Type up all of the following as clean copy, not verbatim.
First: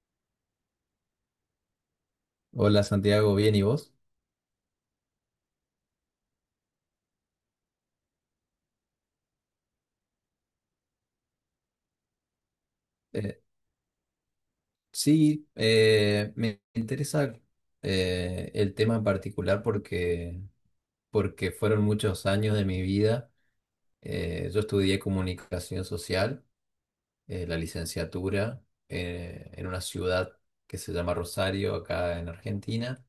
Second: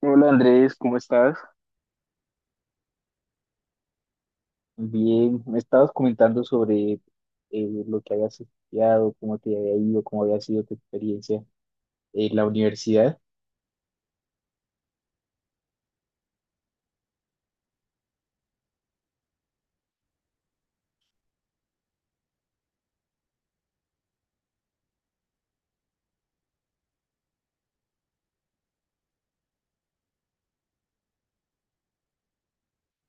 Hola Andrés, ¿cómo estás? Hola Santiago, ¿bien y vos? Bien, me estabas comentando sobre lo que habías estudiado, cómo te había ido, cómo había sido tu experiencia en la universidad. Eh, sí, me interesa el tema en particular porque fueron muchos años de mi vida. Yo estudié comunicación social, la licenciatura, en una ciudad que se llama Rosario, acá en Argentina,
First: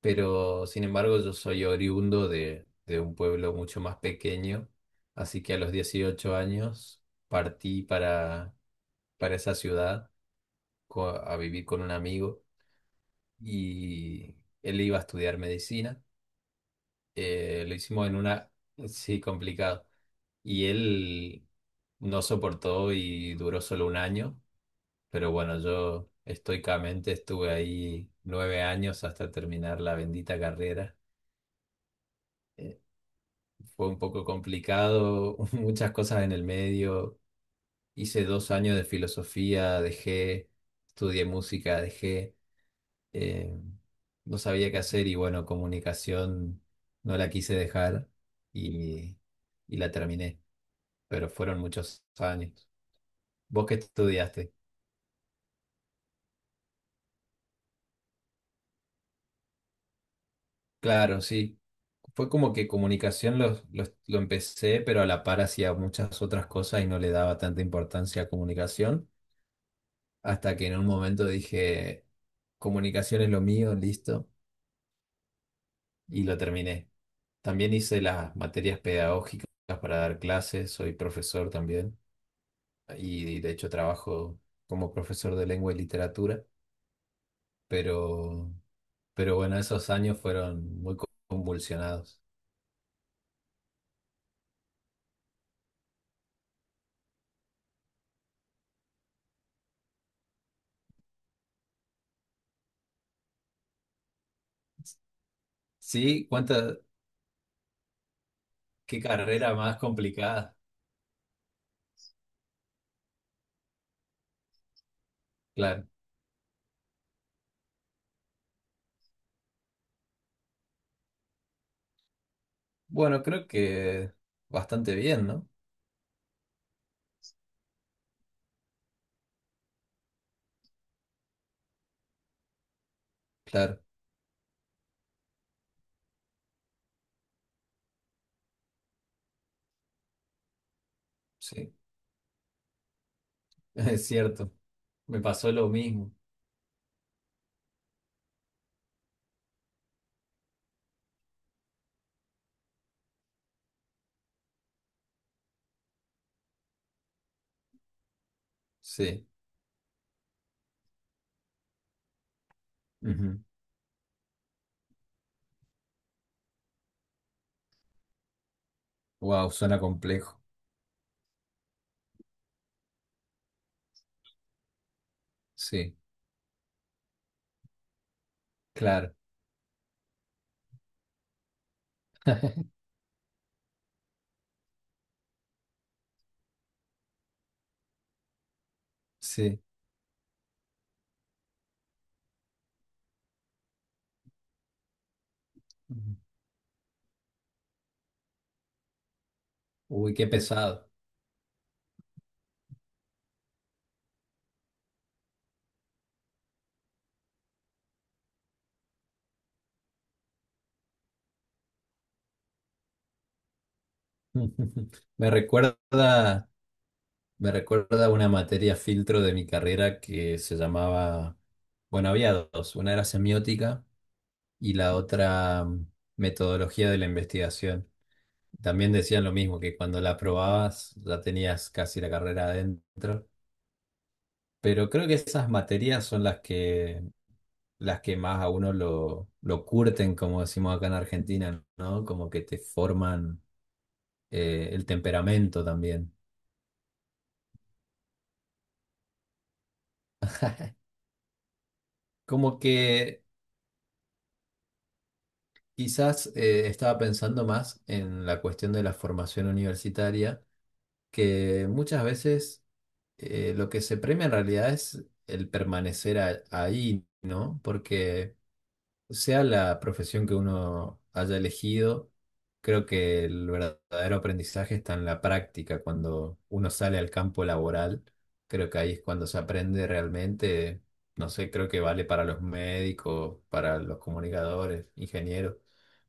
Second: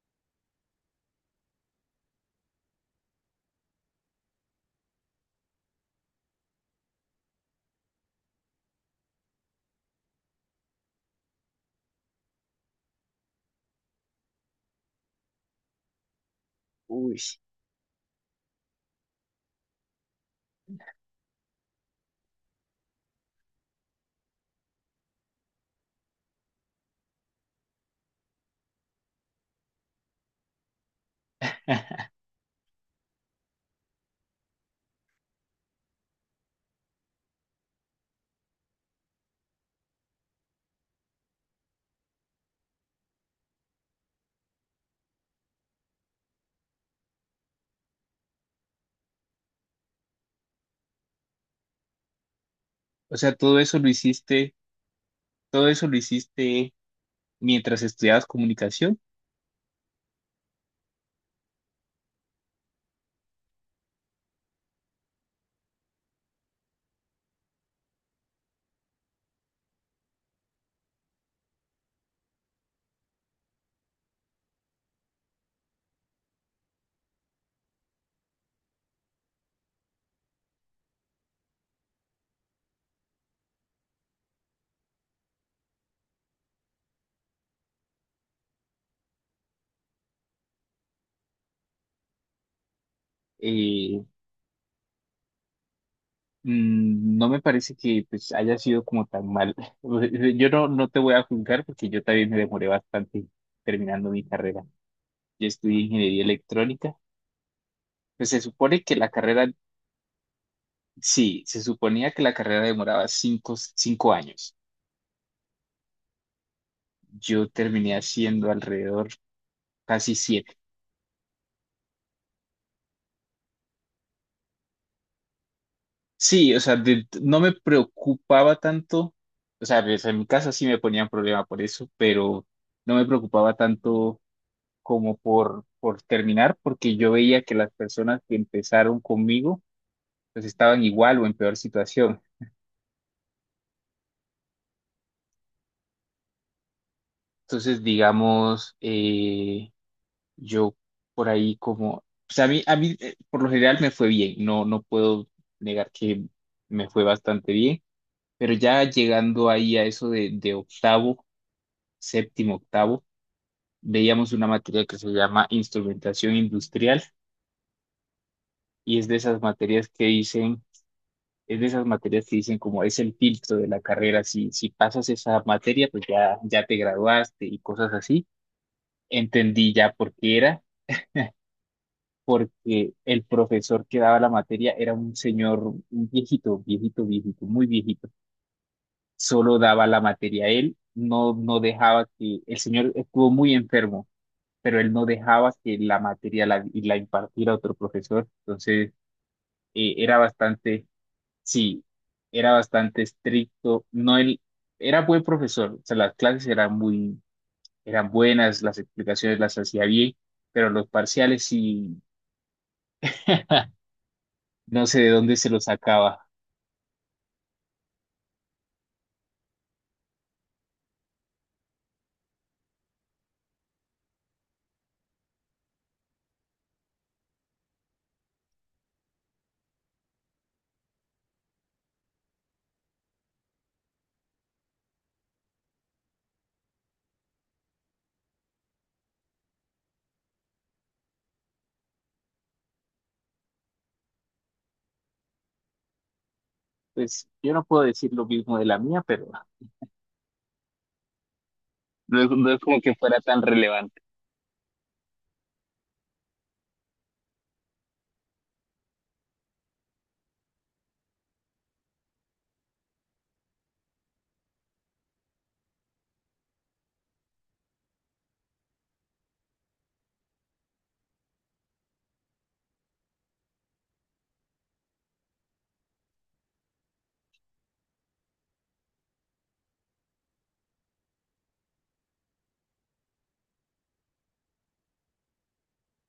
pero sin embargo yo soy oriundo de un pueblo mucho más pequeño, así que a los 18 años partí para esa ciudad a vivir con un amigo y él iba a estudiar medicina. Uy, Lo hicimos en una, sí, complicado. Y él no soportó y duró solo un año, pero bueno, yo estoicamente estuve ahí 9 años hasta terminar la bendita carrera. Eh, fue un poco complicado, muchas cosas en el medio. Hice 2 años de filosofía, dejé, estudié música, dejé. eh, no sabía qué hacer y bueno, comunicación no la quise dejar y, y la terminé, pero fueron muchos años. o sea, todo ¿Vos qué eso lo estudiaste? hiciste, todo eso lo hiciste mientras estudiabas comunicación. Claro, sí. Fue como que comunicación lo empecé, pero a la par hacía muchas otras cosas y no le daba tanta importancia a comunicación, hasta que en un momento dije, comunicación es lo mío, listo, y lo terminé. También hice las materias pedagógicas para dar clases, soy profesor también. Y de hecho trabajo como profesor de lengua y literatura, pero, pero bueno, esos años fueron muy convulsionados. Eh, Mm, no me parece que pues haya sido como tan mal. Yo no te voy a juzgar porque yo también me demoré bastante terminando mi carrera. Yo estudié ingeniería Sí, electrónica. Pues se supone que qué la carrera carrera más complicada, Sí, se suponía que la carrera demoraba cinco años. claro. Yo terminé haciendo alrededor casi siete. Bueno, creo que bastante bien, ¿no? Sí, o sea, no me preocupaba tanto. O sea, pues, en mi casa sí me ponían problema por eso, pero no me preocupaba Claro, tanto como por terminar, porque yo veía que las personas que empezaron conmigo, pues estaban igual o en peor sí, situación. es cierto. Me pasó lo mismo, Entonces, digamos, yo por ahí como, o sea, a mí por lo general me fue bien, no puedo negar que me fue bastante bien, pero ya sí. llegando ahí a eso de octavo, séptimo, octavo, veíamos una materia que se llama instrumentación industrial y Wow, suena complejo, es de esas materias que dicen como es el filtro de la carrera, si pasas esa materia, sí, pues ya te graduaste y cosas así. claro, Entendí ya por qué era porque el profesor que daba la materia era un señor, un viejito, viejito, viejito, muy viejito. Solo sí. daba la materia él, no dejaba el señor estuvo muy enfermo, pero él no dejaba que la Ujú. materia la impartiera otro profesor. Entonces, Uy, era qué bastante, pesado. sí, era bastante estricto. No, él era buen profesor, o sea, las clases eran muy, eran buenas, las explicaciones las hacía bien, pero los parciales sí, no sé de Me dónde se los sacaba. recuerda Me recuerda a una materia filtro de mi carrera que se llamaba, bueno, había dos, una era semiótica y la otra metodología de la investigación. También decían lo mismo, que cuando la aprobabas ya tenías casi la carrera adentro, pero creo que esas materias son las que más a uno lo curten, como decimos acá en Argentina, ¿no? Como que te forman el temperamento también. Pues yo no puedo decir lo mismo de la mía, pero no Como es como que fuera que... tan relevante. Quizás estaba pensando más en la cuestión de la formación universitaria, que muchas veces lo que se premia en realidad es el permanecer ahí, ¿no? Porque sea la profesión que uno haya elegido, creo que el verdadero aprendizaje está en la práctica, cuando uno sale al campo laboral, creo que ahí es cuando se aprende realmente, no sé, creo que vale para los médicos, para los comunicadores, ingenieros,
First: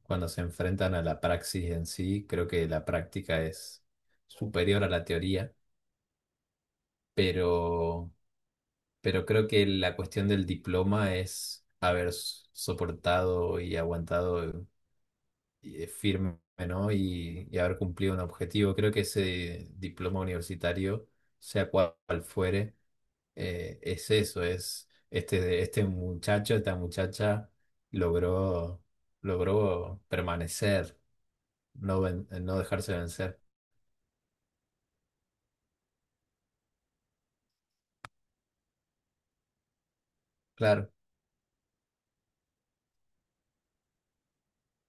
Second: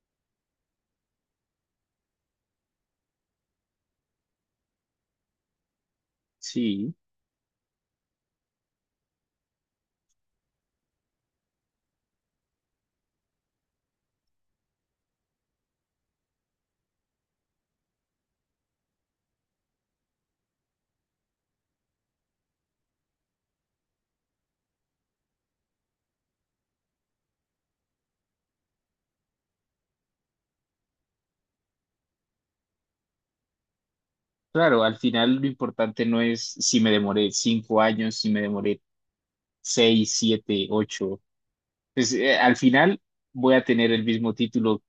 cuando se enfrentan a la praxis en sí, creo que la práctica es superior a la teoría, Sí, pero, pero creo que la cuestión del diploma es haber soportado y aguantado y, firme, ¿no? Y haber cumplido un objetivo. Creo que ese diploma universitario, sea cual fuere, es eso, es este muchacho, esta muchacha logró, logró permanecer, no, no dejarse vencer. claro, al final lo importante no es si me demoré cinco años, si me demoré seis, siete, Claro, ocho. Pues al final voy a tener el mismo título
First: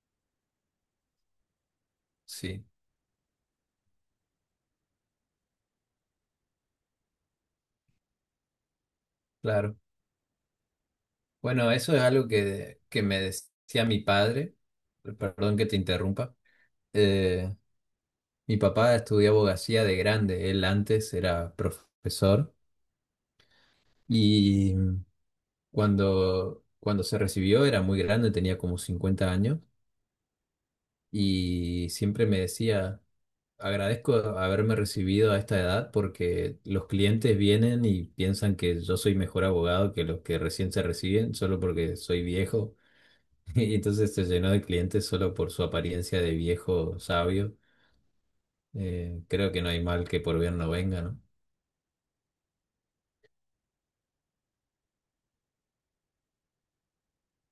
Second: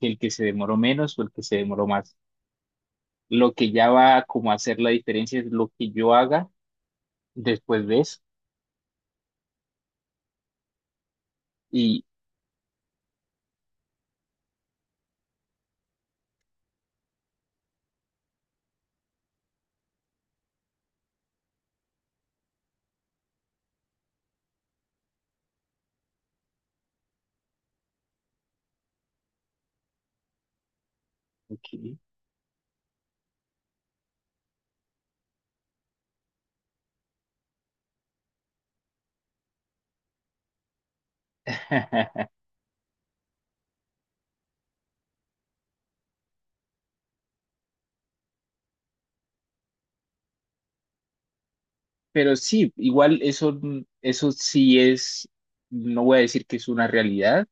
que el que se demoró menos o el que se demoró más. sí, Lo que ya va como a hacer la diferencia es lo que yo haga después de eso. claro. Bueno, eso es Y, algo que me decía mi padre, perdón que te interrumpa. Eh, mi papá estudió abogacía de grande, él antes era profesor. Y cuando se recibió era muy grande, tenía como 50 años y ok. siempre me decía, agradezco haberme recibido a esta edad porque los clientes vienen y piensan que yo soy mejor abogado que los que recién se reciben solo porque soy viejo. Y entonces se llenó de clientes solo por su apariencia de viejo sabio. Creo que no hay mal que por bien no venga, ¿no? Pero sí, igual eso sí es, no voy a decir que es una realidad,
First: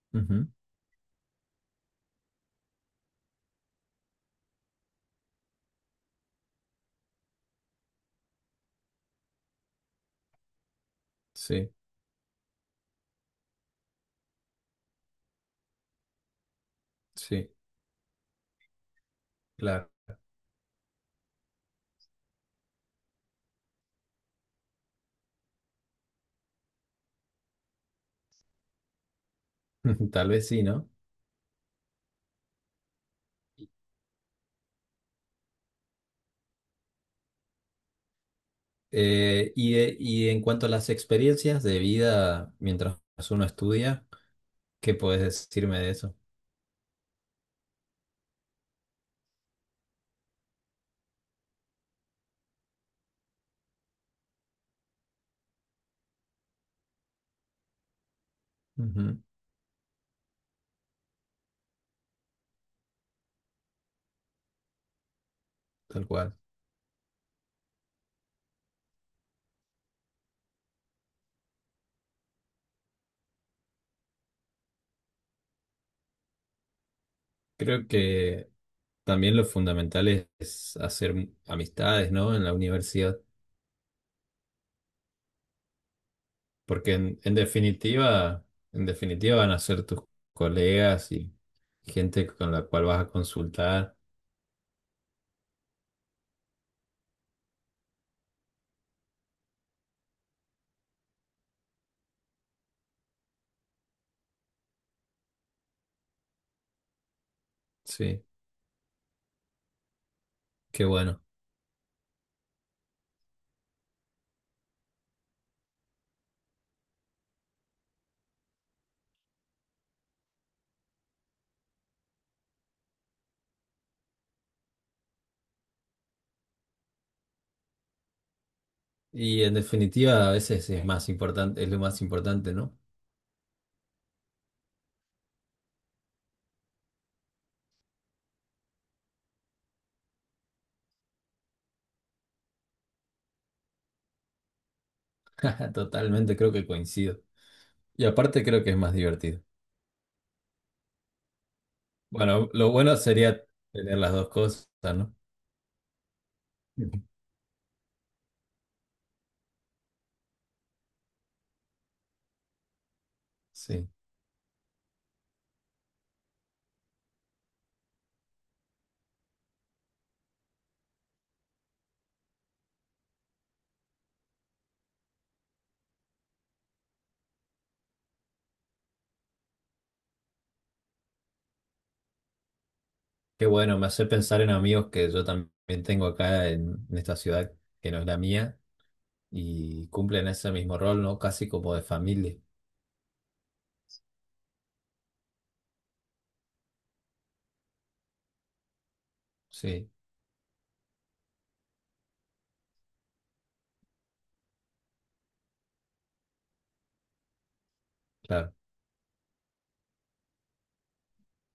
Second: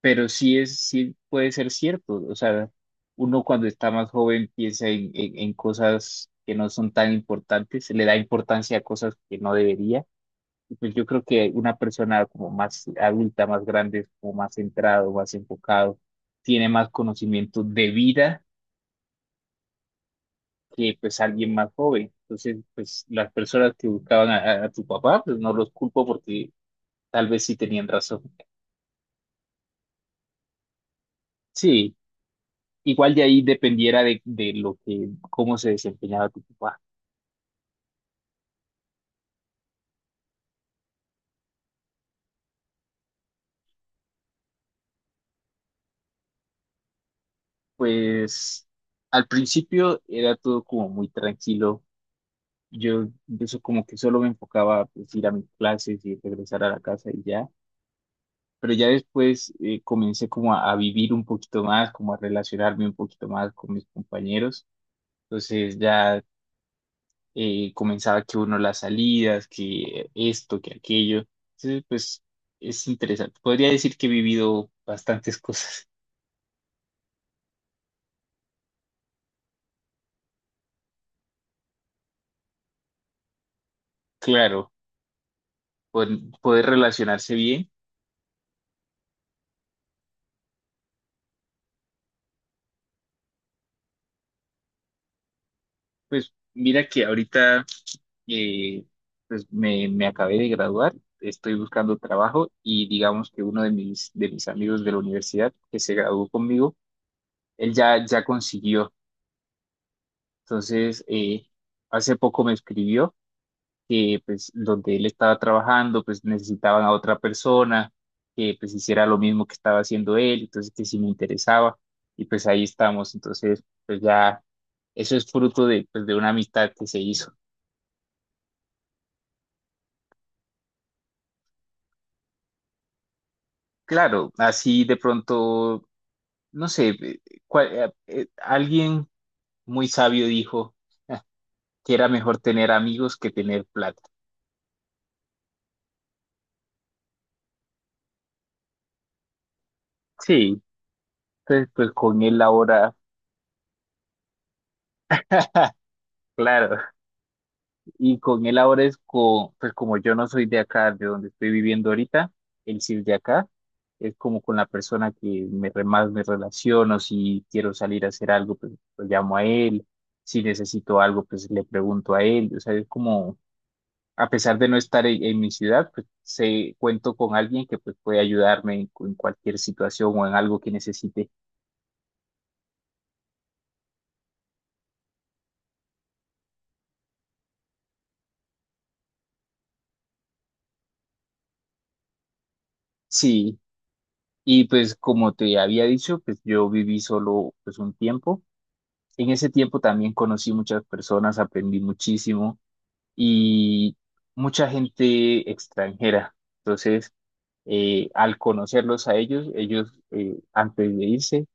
pero Ujú, sí puede ser cierto. O sea, uno cuando está más joven piensa en cosas que no son tan importantes, le da importancia a cosas que no debería. Y pues yo creo que sí, una persona como más adulta, más grande, como más centrado, más enfocado, tiene más sí, conocimiento de vida claro. que pues alguien más joven. Entonces, pues las personas que buscaban a tu papá, pues no los culpo porque tal vez sí tenían razón. Tal vez sí, ¿no? Sí. Igual de ahí dependiera de lo que, cómo se desempeñaba tu papá. Y en cuanto a las experiencias de vida mientras uno estudia, ¿qué puedes decirme de eso? Pues al principio era todo como muy tranquilo. Yo eso como que solo me enfocaba a pues, ir a mis clases y regresar a la casa y ya. Pero ya Ujú, después comencé como a vivir un poquito más, como a relacionarme un poquito más con mis compañeros. Entonces tal ya cual. Comenzaba que uno las salidas, que esto, que aquello. Entonces pues es interesante. Podría decir que he vivido bastantes cosas. Creo que también lo fundamental es hacer amistades, ¿no? En la universidad, Claro, poder, poder porque relacionarse bien. En definitiva van a ser tus colegas y gente con la cual vas a consultar. Pues mira que ahorita eh, pues me acabé de graduar, estoy buscando trabajo y digamos que uno de de mis amigos de la universidad que se graduó conmigo, él ya Sí, consiguió. qué Entonces, bueno. Hace poco me escribió que pues donde él estaba trabajando pues necesitaban a otra persona que pues hiciera lo mismo que estaba haciendo él, entonces que sí me interesaba y pues ahí estamos, entonces pues ya eso es fruto de pues de una amistad que se hizo. Y en definitiva, a veces es más importante, es lo más importante, ¿no? Claro, así de pronto, no sé, alguien muy sabio dijo que era mejor tener amigos que tener plata. Totalmente, creo que coincido. Y aparte creo que es más divertido. Sí, entonces pues con él Bueno, lo ahora, bueno sería tener las dos cosas, ¿no? claro. Ujú. Y con él ahora pues como yo no soy de acá, de donde estoy viviendo ahorita, él sí es de acá, Sí. es como con la persona que más me relaciono, si quiero salir a hacer algo, pues lo llamo a él, si necesito algo, pues le pregunto a él, o sea, es como, a pesar de no estar en mi ciudad, pues sé, cuento con alguien que pues puede ayudarme en cualquier situación o en algo que necesite. Qué bueno, me hace pensar en amigos que yo también tengo acá en esta ciudad que no es la mía y cumplen ese mismo rol, ¿no? Casi como de familia. Sí, y pues como te había dicho, pues yo viví solo pues un tiempo. En ese tiempo Sí, también conocí muchas personas, aprendí muchísimo y mucha gente extranjera. Entonces, al claro. conocerlos a ellos, antes de irse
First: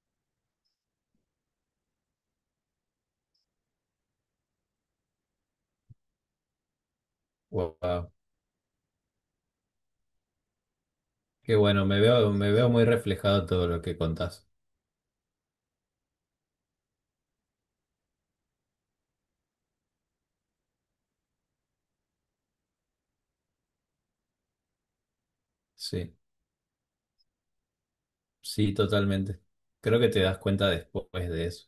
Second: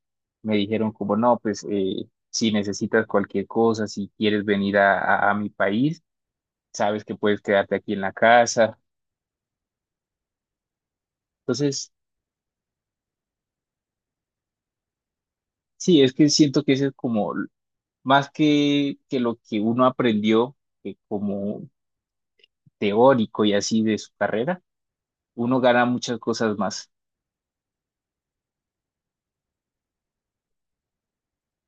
me dijeron como, no, pues si necesitas cualquier cosa, si quieres venir a mi país, sabes que puedes quedarte aquí en Wow. la casa. Qué bueno, Entonces, me veo muy reflejado todo lo que contás. sí, es que siento que ese es como más que lo que uno aprendió como teórico y así de su carrera uno gana Sí, muchas cosas más. sí, totalmente. Creo que te das cuenta después de eso.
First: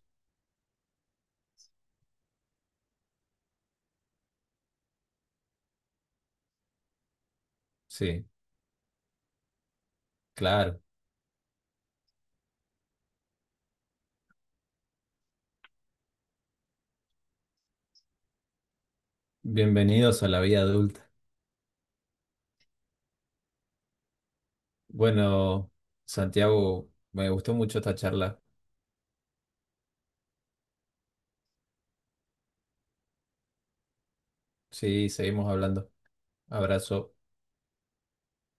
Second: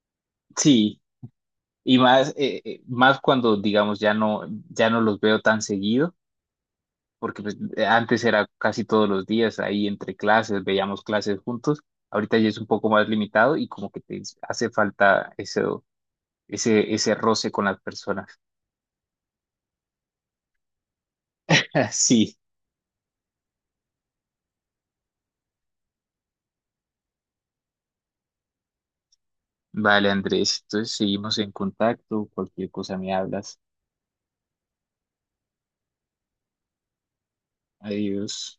Sí, y más, más cuando, digamos, ya no los veo tan seguido, porque pues, antes Sí, era casi todos los días ahí entre clases, claro. veíamos clases juntos, ahorita ya es un poco más limitado y como que te hace falta eso, ese roce con las personas. Bienvenidos a la vida adulta. Sí, Bueno, Santiago, me gustó mucho esta charla. vale, Andrés, entonces seguimos en contacto, cualquier cosa me hablas. Sí, seguimos hablando. Abrazo. Adiós.